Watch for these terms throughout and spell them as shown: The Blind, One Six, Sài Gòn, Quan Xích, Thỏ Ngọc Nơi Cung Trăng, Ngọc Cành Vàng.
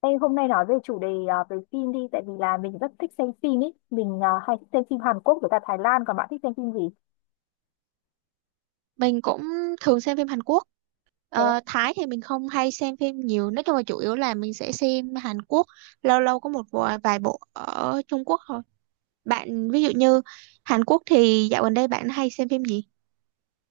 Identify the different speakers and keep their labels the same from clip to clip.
Speaker 1: Ê, hôm nay nói về chủ đề về phim đi tại vì là mình rất thích xem phim ý, mình hay thích xem phim Hàn Quốc với cả Thái Lan, còn bạn thích xem phim gì?
Speaker 2: Mình cũng thường xem phim Hàn Quốc.
Speaker 1: Thế
Speaker 2: Thái thì mình không hay xem phim nhiều, nói chung là chủ yếu là mình sẽ xem Hàn Quốc, lâu lâu có một vài bộ ở Trung Quốc thôi. Bạn ví dụ như Hàn Quốc thì dạo gần đây bạn hay xem phim gì?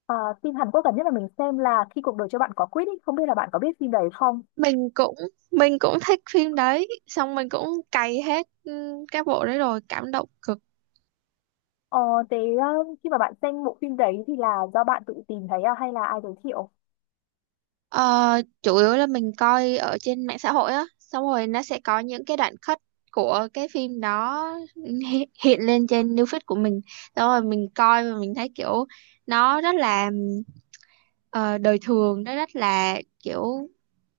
Speaker 1: à, phim Hàn Quốc gần nhất là mình xem là Khi Cuộc Đời Cho Bạn Có Quýt ý, không biết là bạn có biết phim đấy không?
Speaker 2: Mình cũng mình cũng thích phim đấy, xong mình cũng cày hết các bộ đấy rồi, cảm động cực.
Speaker 1: ờ, Thế khi mà bạn xem bộ phim đấy thì là do bạn tự tìm thấy, hay là ai giới thiệu?
Speaker 2: Ờ, Chủ yếu là mình coi ở trên mạng xã hội á, xong rồi nó sẽ có những cái đoạn cut của cái phim đó. Hiện lên trên new feed của mình, xong rồi mình coi và mình thấy kiểu nó rất là ờ, đời thường, nó rất là kiểu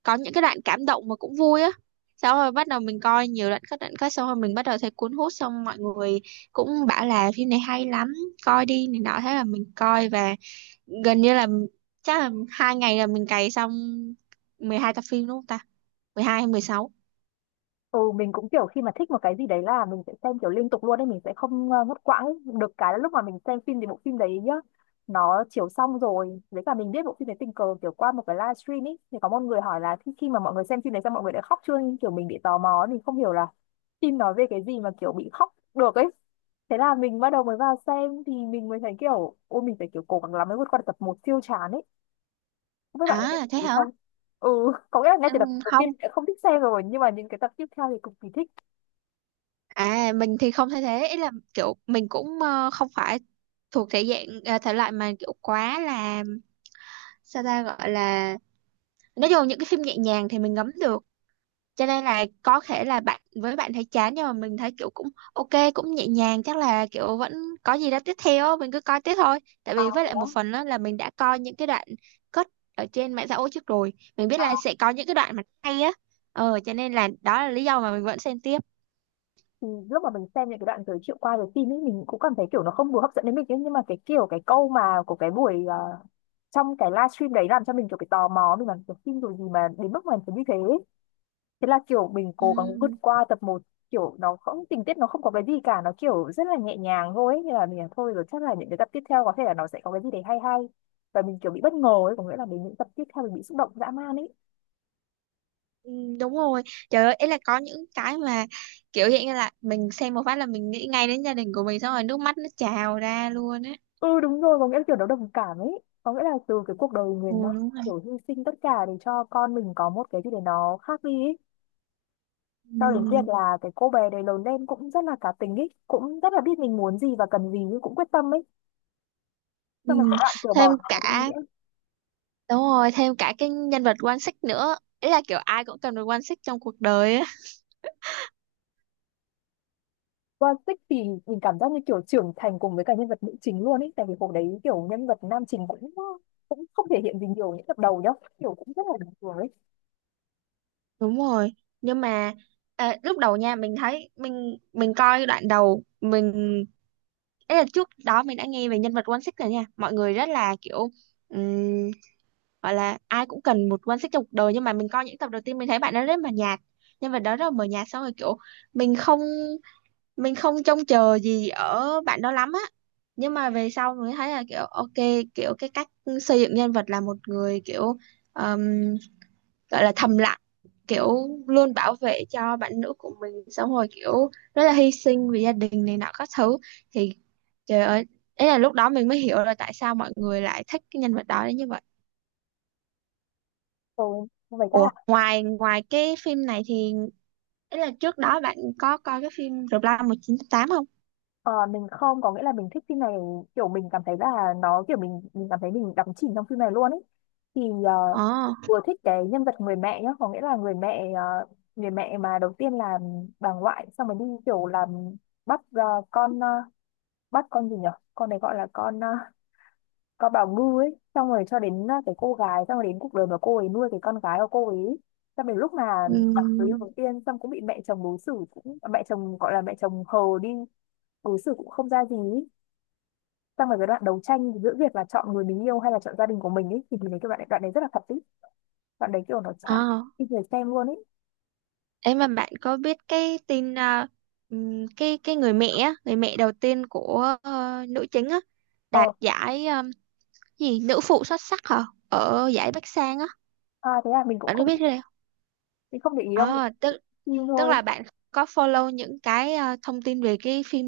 Speaker 2: có những cái đoạn cảm động mà cũng vui á. Xong rồi bắt đầu mình coi nhiều đoạn cut xong rồi mình bắt đầu thấy cuốn hút, xong mọi người cũng bảo là phim này hay lắm, coi đi này nọ, thế là mình coi và gần như là chắc là 2 ngày là mình cày xong 12 tập phim. Đúng không ta, 12 hay 16?
Speaker 1: Ừ, mình cũng kiểu khi mà thích một cái gì đấy là mình sẽ xem kiểu liên tục luôn ấy, mình sẽ không ngắt quãng ấy. Được cái là lúc mà mình xem phim thì bộ phim đấy nhá, nó chiếu xong rồi, với cả mình biết bộ phim đấy tình cờ kiểu qua một cái livestream ấy, thì có một người hỏi là khi mà mọi người xem phim đấy xong mọi người đã khóc chưa, nhưng kiểu mình bị tò mò ấy, mình không hiểu là phim nói về cái gì mà kiểu bị khóc được ấy. Thế là mình bắt đầu mới vào xem thì mình mới thấy kiểu, ôi mình phải kiểu cố gắng lắm mới vượt qua được tập một siêu chán ấy. Với bạn có thấy
Speaker 2: À, thế
Speaker 1: thế
Speaker 2: hả.
Speaker 1: không? Ừ, có nghĩa là ngay
Speaker 2: Ừ,
Speaker 1: từ tập đầu
Speaker 2: không.
Speaker 1: tiên đã không thích xem rồi nhưng mà những cái tập tiếp theo thì cực kỳ thích.
Speaker 2: À, mình thì không thể thế, ý là kiểu mình cũng không phải thuộc thể dạng thể loại mà kiểu quá là, sao ta gọi là, nói chung là những cái phim nhẹ nhàng thì mình ngấm được, cho nên là có thể là bạn với bạn thấy chán nhưng mà mình thấy kiểu cũng ok, cũng nhẹ nhàng, chắc là kiểu vẫn có gì đó tiếp theo á, mình cứ coi tiếp thôi tại
Speaker 1: À,
Speaker 2: vì với
Speaker 1: thế
Speaker 2: lại một
Speaker 1: đó,
Speaker 2: phần đó là mình đã coi những cái đoạn cut ở trên mạng xã hội trước rồi, mình biết
Speaker 1: à,
Speaker 2: là sẽ có những cái đoạn mà hay á, cho nên là đó là lý do mà mình vẫn xem tiếp.
Speaker 1: thì lúc mà mình xem những cái đoạn giới thiệu qua về phim ấy mình cũng cảm thấy kiểu nó không vừa hấp dẫn đến mình ấy. Nhưng mà cái kiểu cái câu mà của cái buổi trong cái livestream đấy làm cho mình kiểu cái tò mò, mình bảo kiểu phim rồi gì mà đến mức mà phải như thế ấy. Thế là kiểu mình cố gắng vượt
Speaker 2: Ừm,
Speaker 1: qua tập một, kiểu nó không tình tiết, nó không có cái gì cả, nó kiểu rất là nhẹ nhàng thôi ấy. Nên là mình là thôi rồi chắc là những cái tập tiếp theo có thể là nó sẽ có cái gì đấy hay hay, và mình kiểu bị bất ngờ ấy, có nghĩa là đến những tập tiếp theo mình bị xúc động dã man ấy.
Speaker 2: đúng rồi. Trời ơi, ấy là có những cái mà kiểu hiện như là mình xem một phát là mình nghĩ ngay đến gia đình của mình, xong rồi nước mắt nó trào ra luôn á.
Speaker 1: Ừ đúng rồi, có nghĩa là kiểu nó đồng cảm ấy, có nghĩa là từ cái cuộc đời
Speaker 2: Ừ,
Speaker 1: mình nó
Speaker 2: đúng rồi.
Speaker 1: kiểu hy sinh tất cả để cho con mình có một cái gì để nó khác đi ấy, cho đến việc
Speaker 2: Ừm,
Speaker 1: là cái cô bé đấy lớn lên cũng rất là cá tính ấy, cũng rất là biết mình muốn gì và cần gì, nhưng cũng quyết tâm ấy. Xong mà
Speaker 2: ừm.
Speaker 1: các bạn kiểu
Speaker 2: Thêm
Speaker 1: bỏ nhà đi
Speaker 2: cả
Speaker 1: nghĩa
Speaker 2: Đúng rồi, thêm cả cái nhân vật Quan Xích nữa. Ý là kiểu ai cũng cần được Quan Xích trong cuộc đời á.
Speaker 1: qua tích thì mình cảm giác như kiểu trưởng thành cùng với cả nhân vật nữ chính luôn ấy, tại vì hồi đấy kiểu nhân vật nam chính cũng cũng không thể hiện gì nhiều những tập đầu nhá, kiểu cũng rất là bình thường ấy.
Speaker 2: Đúng rồi, nhưng mà lúc đầu nha mình thấy mình coi đoạn đầu mình, ấy là trước đó mình đã nghe về nhân vật One Six này nha. Mọi người rất là kiểu ừm, gọi là ai cũng cần một One Six trong cuộc đời, nhưng mà mình coi những tập đầu tiên mình thấy bạn đó rất mờ nhạt. Nhân vật đó rất là mờ nhạt, xong rồi kiểu mình không mình không trông chờ gì ở bạn đó lắm á, nhưng mà về sau mới thấy là kiểu ok, kiểu cái cách xây dựng nhân vật là một người kiểu um, gọi là thầm lặng, kiểu luôn bảo vệ cho bạn nữ của mình, xong rồi kiểu rất là hy sinh vì gia đình này nọ các thứ, thì trời ơi, ấy là lúc đó mình mới hiểu là tại sao mọi người lại thích cái nhân vật đó đến như vậy.
Speaker 1: Ừ, vậy ra
Speaker 2: Ủa, ngoài ngoài cái phim này thì, ấy là trước đó bạn có coi cái phim The Blind 1980?
Speaker 1: ờ, mình không, có nghĩa là mình thích phim này, kiểu mình cảm thấy là nó kiểu, mình cảm thấy mình đắm chìm trong phim này luôn ấy. Thì
Speaker 2: ờ
Speaker 1: vừa thích cái nhân vật người mẹ nhá, có nghĩa là người mẹ, người mẹ mà đầu tiên là bà ngoại, xong rồi đi kiểu làm bắt, con, bắt con gì nhở, con này gọi là con, con bảo ngư ấy, xong rồi cho đến cái cô gái, xong rồi đến cuộc đời mà cô ấy nuôi cái con gái của cô ấy, xong đến lúc mà gặp người yêu
Speaker 2: ừm,
Speaker 1: đầu tiên, xong cũng bị mẹ chồng đối xử, cũng mẹ chồng gọi là mẹ chồng hờ đi, đối xử cũng không ra gì ý. Xong rồi cái đoạn đấu tranh giữa việc là chọn người mình yêu hay là chọn gia đình của mình ấy thì mình thấy cái đoạn đấy rất là thật ý, đoạn đấy kiểu nó chạm
Speaker 2: Ờ,
Speaker 1: khi người xem luôn ấy.
Speaker 2: Ấy mà bạn có biết cái tin cái người mẹ á, người mẹ đầu tiên của nữ chính á, đạt
Speaker 1: Ờ
Speaker 2: giải gì nữ phụ xuất sắc hả, ở giải Bắc Sang á,
Speaker 1: à, thế à, mình cũng
Speaker 2: bạn có
Speaker 1: không,
Speaker 2: biết cái này không?
Speaker 1: mình không để ý đâu, mình
Speaker 2: Ờ, tức
Speaker 1: xem phim
Speaker 2: tức
Speaker 1: thôi.
Speaker 2: là bạn có follow những cái thông tin về cái phim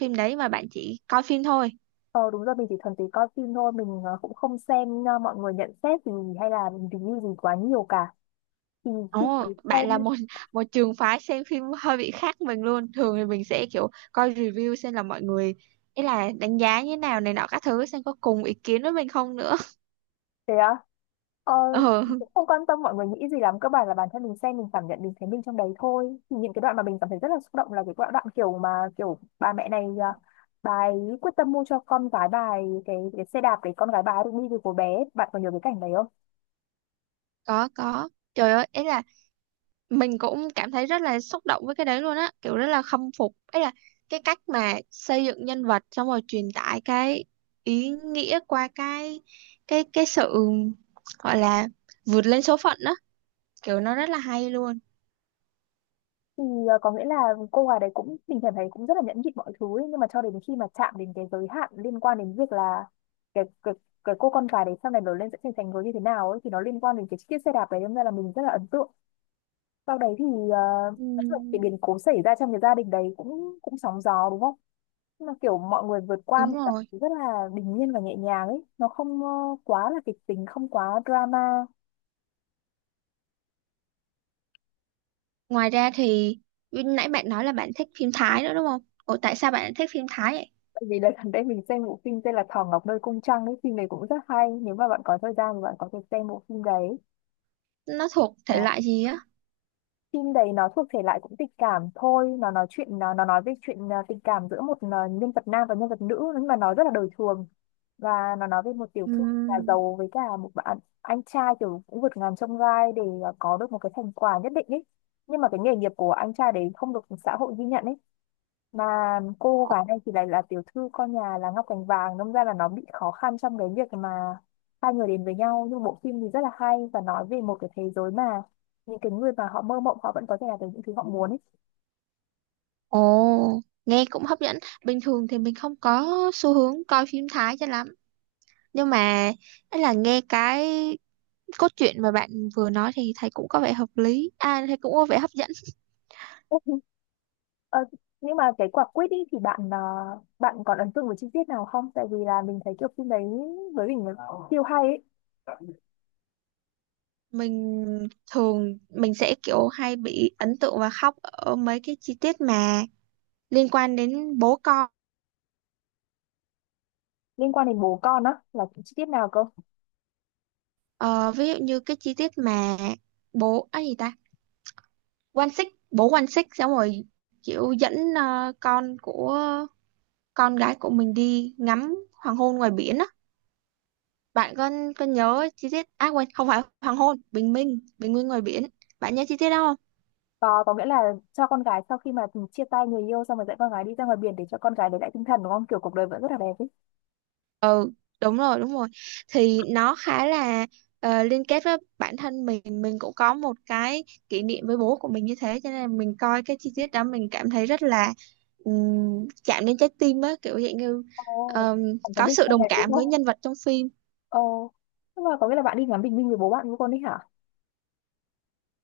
Speaker 2: phim đấy mà bạn chỉ coi phim thôi.
Speaker 1: Ờ đúng rồi, mình chỉ thuần túy coi phim thôi, mình cũng không xem mọi người nhận xét gì hay là review gì quá nhiều cả. Thì khi
Speaker 2: Ồ,
Speaker 1: mình
Speaker 2: bạn là
Speaker 1: xem,
Speaker 2: một một trường phái xem phim hơi bị khác mình luôn. Thường thì mình sẽ kiểu coi review xem là mọi người, ý là đánh giá như thế nào này nọ các thứ, xem có cùng ý kiến với mình không nữa.
Speaker 1: thế á, ờ,
Speaker 2: Ờ,
Speaker 1: cũng không quan tâm mọi người nghĩ gì lắm, cơ bản là bản thân mình xem mình cảm nhận, mình thấy mình trong đấy thôi. Thì những cái đoạn mà mình cảm thấy rất là xúc động là cái đoạn, đoạn kiểu mà kiểu bà mẹ này bà ấy quyết tâm mua cho con gái bà ấy cái xe đạp để con gái bà ấy được đi từ của bé, bạn có nhớ cái cảnh đấy không?
Speaker 2: có có. Trời ơi, ấy là mình cũng cảm thấy rất là xúc động với cái đấy luôn á, kiểu rất là khâm phục. Ấy là cái cách mà xây dựng nhân vật xong rồi truyền tải cái ý nghĩa qua cái cái sự, gọi là, vượt lên số phận đó, kiểu nó rất là hay luôn.
Speaker 1: Thì có nghĩa là cô gái đấy cũng, mình cảm thấy cũng rất là nhẫn nhịn mọi thứ ấy, nhưng mà cho đến khi mà chạm đến cái giới hạn liên quan đến việc là cái cái cô con gái đấy sau này lớn lên sẽ thành thành người như thế nào ấy, thì nó liên quan đến cái chiếc xe đạp đấy, nên là mình rất là ấn tượng. Sau đấy thì ờ,
Speaker 2: Ừ,
Speaker 1: nói chung là cái biến cố xảy ra trong cái gia đình đấy cũng cũng sóng gió đúng không, nhưng mà kiểu mọi người vượt qua
Speaker 2: đúng
Speaker 1: một cách
Speaker 2: rồi.
Speaker 1: rất là bình yên và nhẹ nhàng ấy, nó không quá là kịch tính, không quá drama.
Speaker 2: Ngoài ra thì nãy bạn nói là bạn thích phim Thái nữa đúng không? Ủa tại sao bạn lại thích phim Thái vậy?
Speaker 1: Tại vì đợt gần đây mình xem bộ phim tên là Thỏ Ngọc Nơi Cung Trăng ấy, phim này cũng rất hay, nếu mà bạn có thời gian thì bạn có thể xem bộ phim đấy.
Speaker 2: Nó thuộc thể loại gì á?
Speaker 1: Phim đấy nó thuộc thể loại cũng tình cảm thôi, nó nói chuyện, nó nói về chuyện, tình cảm giữa một, nhân vật nam và nhân vật nữ, nhưng mà nó rất là đời thường. Và nó nói về một tiểu
Speaker 2: Ừ.
Speaker 1: thư nhà giàu với cả một bạn anh trai, kiểu cũng vượt ngàn chông gai để có được một cái thành quả nhất định ấy. Nhưng mà cái nghề nghiệp của anh trai đấy không được xã hội ghi nhận ấy, mà cô gái này thì lại là tiểu thư con nhà là Ngọc Cành Vàng, đâm ra là nó bị khó khăn trong cái việc mà hai người đến với nhau. Nhưng bộ phim thì rất là hay và nói về một cái thế giới mà những cái người mà họ mơ mộng họ vẫn có thể làm được những thứ họ muốn ấy.
Speaker 2: Ồ, nghe cũng hấp dẫn. Bình thường thì mình không có xu hướng coi phim Thái cho lắm. Nhưng mà, ấy là nghe cái cốt truyện mà bạn vừa nói thì thấy cũng có vẻ hợp lý. À, thấy cũng có vẻ hấp dẫn.
Speaker 1: Ủa, ờ, nhưng mà cái quả quýt ấy thì bạn bạn còn ấn tượng với chi tiết nào không? Tại vì là mình thấy kiểu phim đấy với mình là siêu hay ấy.
Speaker 2: Mình Thường mình sẽ kiểu hay bị ấn tượng và khóc ở mấy cái chi tiết mà liên quan đến bố con.
Speaker 1: Liên quan đến bố con á là chi tiết nào cơ?
Speaker 2: Ờ, Ví dụ như cái chi tiết mà bố, á gì ta? Quan Xích, bố Quan Xích xong rồi kiểu dẫn con gái của mình đi ngắm hoàng hôn ngoài biển á, bạn có nhớ chi tiết, à quên, không phải hoàng hôn, bình minh, bình minh ngoài biển, bạn nhớ chi tiết đó không?
Speaker 1: Có nghĩa là cho con gái sau khi mà chia tay người yêu, xong rồi dẫn con gái đi ra ngoài biển để cho con gái đấy lại tinh thần đúng không? Kiểu cuộc đời vẫn rất là đẹp ấy.
Speaker 2: Ừ, đúng rồi, đúng rồi, thì nó khá là liên kết với bản thân mình cũng có một cái kỷ niệm với bố của mình như thế, cho nên là mình coi cái chi tiết đó mình cảm thấy rất là chạm đến trái tim á, kiểu dạng như
Speaker 1: Ồ,
Speaker 2: ờm,
Speaker 1: bạn có
Speaker 2: có
Speaker 1: biết
Speaker 2: sự
Speaker 1: con
Speaker 2: đồng
Speaker 1: này đúng
Speaker 2: cảm
Speaker 1: không?
Speaker 2: với nhân vật trong phim.
Speaker 1: Ồ, nhưng mà có nghĩa là bạn đi ngắm bình minh với bố bạn với con đấy hả?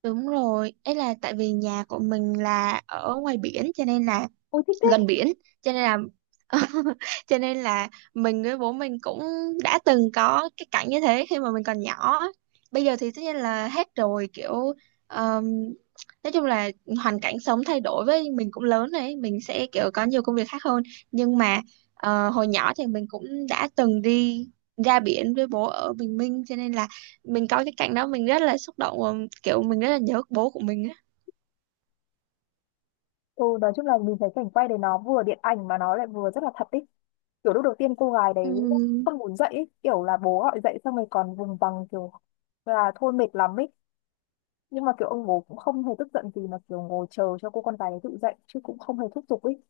Speaker 2: Đúng rồi, ấy là tại vì nhà của mình là ở ngoài biển cho nên là
Speaker 1: Ôi thích
Speaker 2: gần
Speaker 1: thế.
Speaker 2: biển, cho nên là cho nên là mình với bố mình cũng đã từng có cái cảnh như thế khi mà mình còn nhỏ á. Bây giờ thì tất nhiên là hết rồi, kiểu um, nói chung là hoàn cảnh sống thay đổi, với mình cũng lớn đấy, mình sẽ kiểu có nhiều công việc khác hơn, nhưng mà hồi nhỏ thì mình cũng đã từng đi ra biển với bố ở Bình Minh, cho nên là mình có cái cảnh đó mình rất là xúc động và kiểu mình rất là nhớ bố của mình á.
Speaker 1: Ừ, nói chung là mình thấy cảnh quay đấy nó vừa điện ảnh mà nó lại vừa rất là thật ấy. Kiểu lúc đầu tiên cô gái đấy
Speaker 2: Ừ.
Speaker 1: không muốn dậy ấy. Kiểu là bố gọi dậy xong rồi còn vùng vằng kiểu là thôi mệt lắm ấy. Nhưng mà kiểu ông bố cũng không hề tức giận gì mà kiểu ngồi chờ cho cô con gái đấy tự dậy chứ cũng không hề thúc giục ấy.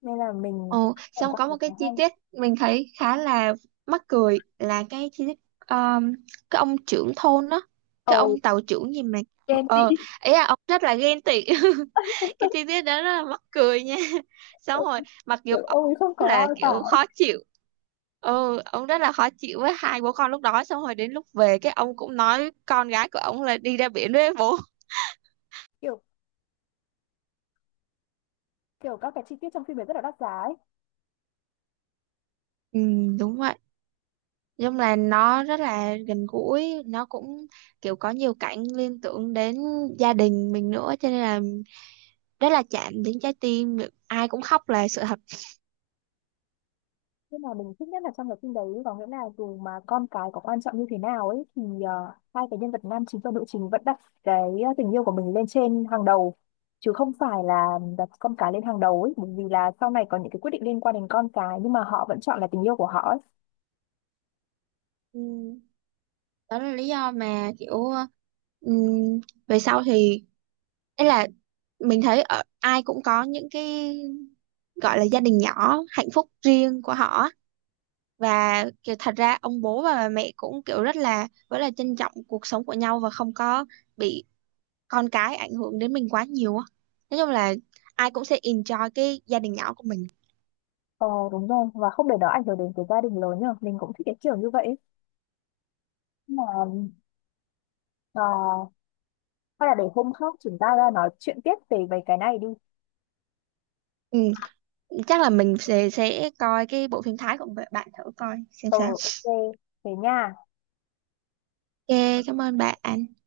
Speaker 1: Nên là mình cũng
Speaker 2: Ồ,
Speaker 1: cảm
Speaker 2: xong
Speaker 1: quan
Speaker 2: có
Speaker 1: thấy
Speaker 2: một
Speaker 1: khá
Speaker 2: cái
Speaker 1: hay.
Speaker 2: chi tiết mình thấy khá là mắc cười là cái chi tiết, um, cái ông trưởng thôn đó, cái
Speaker 1: Ồ,
Speaker 2: ông tàu trưởng gì mà,
Speaker 1: ghen tị.
Speaker 2: ờ ý là ông rất là ghen tị. Cái chi tiết đó rất là mắc cười nha. Xong rồi mặc dù
Speaker 1: Kiểu
Speaker 2: ông
Speaker 1: ôi không có
Speaker 2: là
Speaker 1: ai cả
Speaker 2: kiểu
Speaker 1: ấy.
Speaker 2: khó chịu. Ừ, ông rất là khó chịu với hai bố con lúc đó, xong rồi đến lúc về cái ông cũng nói con gái của ông là đi ra biển với bố.
Speaker 1: Kiểu, kiểu các cái chi tiết trong phim ấy rất là đắt giá ấy.
Speaker 2: Ừ, đúng vậy. Nói chung là nó rất là gần gũi, nó cũng kiểu có nhiều cảnh liên tưởng đến gia đình mình nữa, cho nên là rất là chạm đến trái tim, ai cũng khóc là sự thật.
Speaker 1: Nhưng mà mình thích nhất là trong cái phim đấy có nghĩa là dù mà con cái có quan trọng như thế nào ấy thì hai cái nhân vật nam chính và nữ chính vẫn đặt cái tình yêu của mình lên trên hàng đầu, chứ không phải là đặt con cái lên hàng đầu ấy, bởi vì là sau này có những cái quyết định liên quan đến con cái nhưng mà họ vẫn chọn là tình yêu của họ ấy.
Speaker 2: Ừ, đó là lý do mà kiểu, ừm, về sau thì, ấy là mình thấy ở ai cũng có những cái gọi là gia đình nhỏ hạnh phúc riêng của họ, và kiểu thật ra ông bố và bà mẹ cũng kiểu rất là trân trọng cuộc sống của nhau và không có bị con cái ảnh hưởng đến mình quá nhiều á, nói chung là ai cũng sẽ enjoy cái gia đình nhỏ của mình.
Speaker 1: Ờ đúng rồi, và không để nó ảnh hưởng đến cái gia đình lớn nhờ, mình cũng thích cái kiểu như vậy ấy. Nhưng mà ờ, hay là để hôm khác chúng ta ra nói chuyện tiếp về về cái này đi.
Speaker 2: Ừ, chắc là mình sẽ coi cái bộ phim Thái của bạn thử coi xem
Speaker 1: Ờ,
Speaker 2: sao.
Speaker 1: ok. Thế nha.
Speaker 2: Ok, cảm ơn bạn.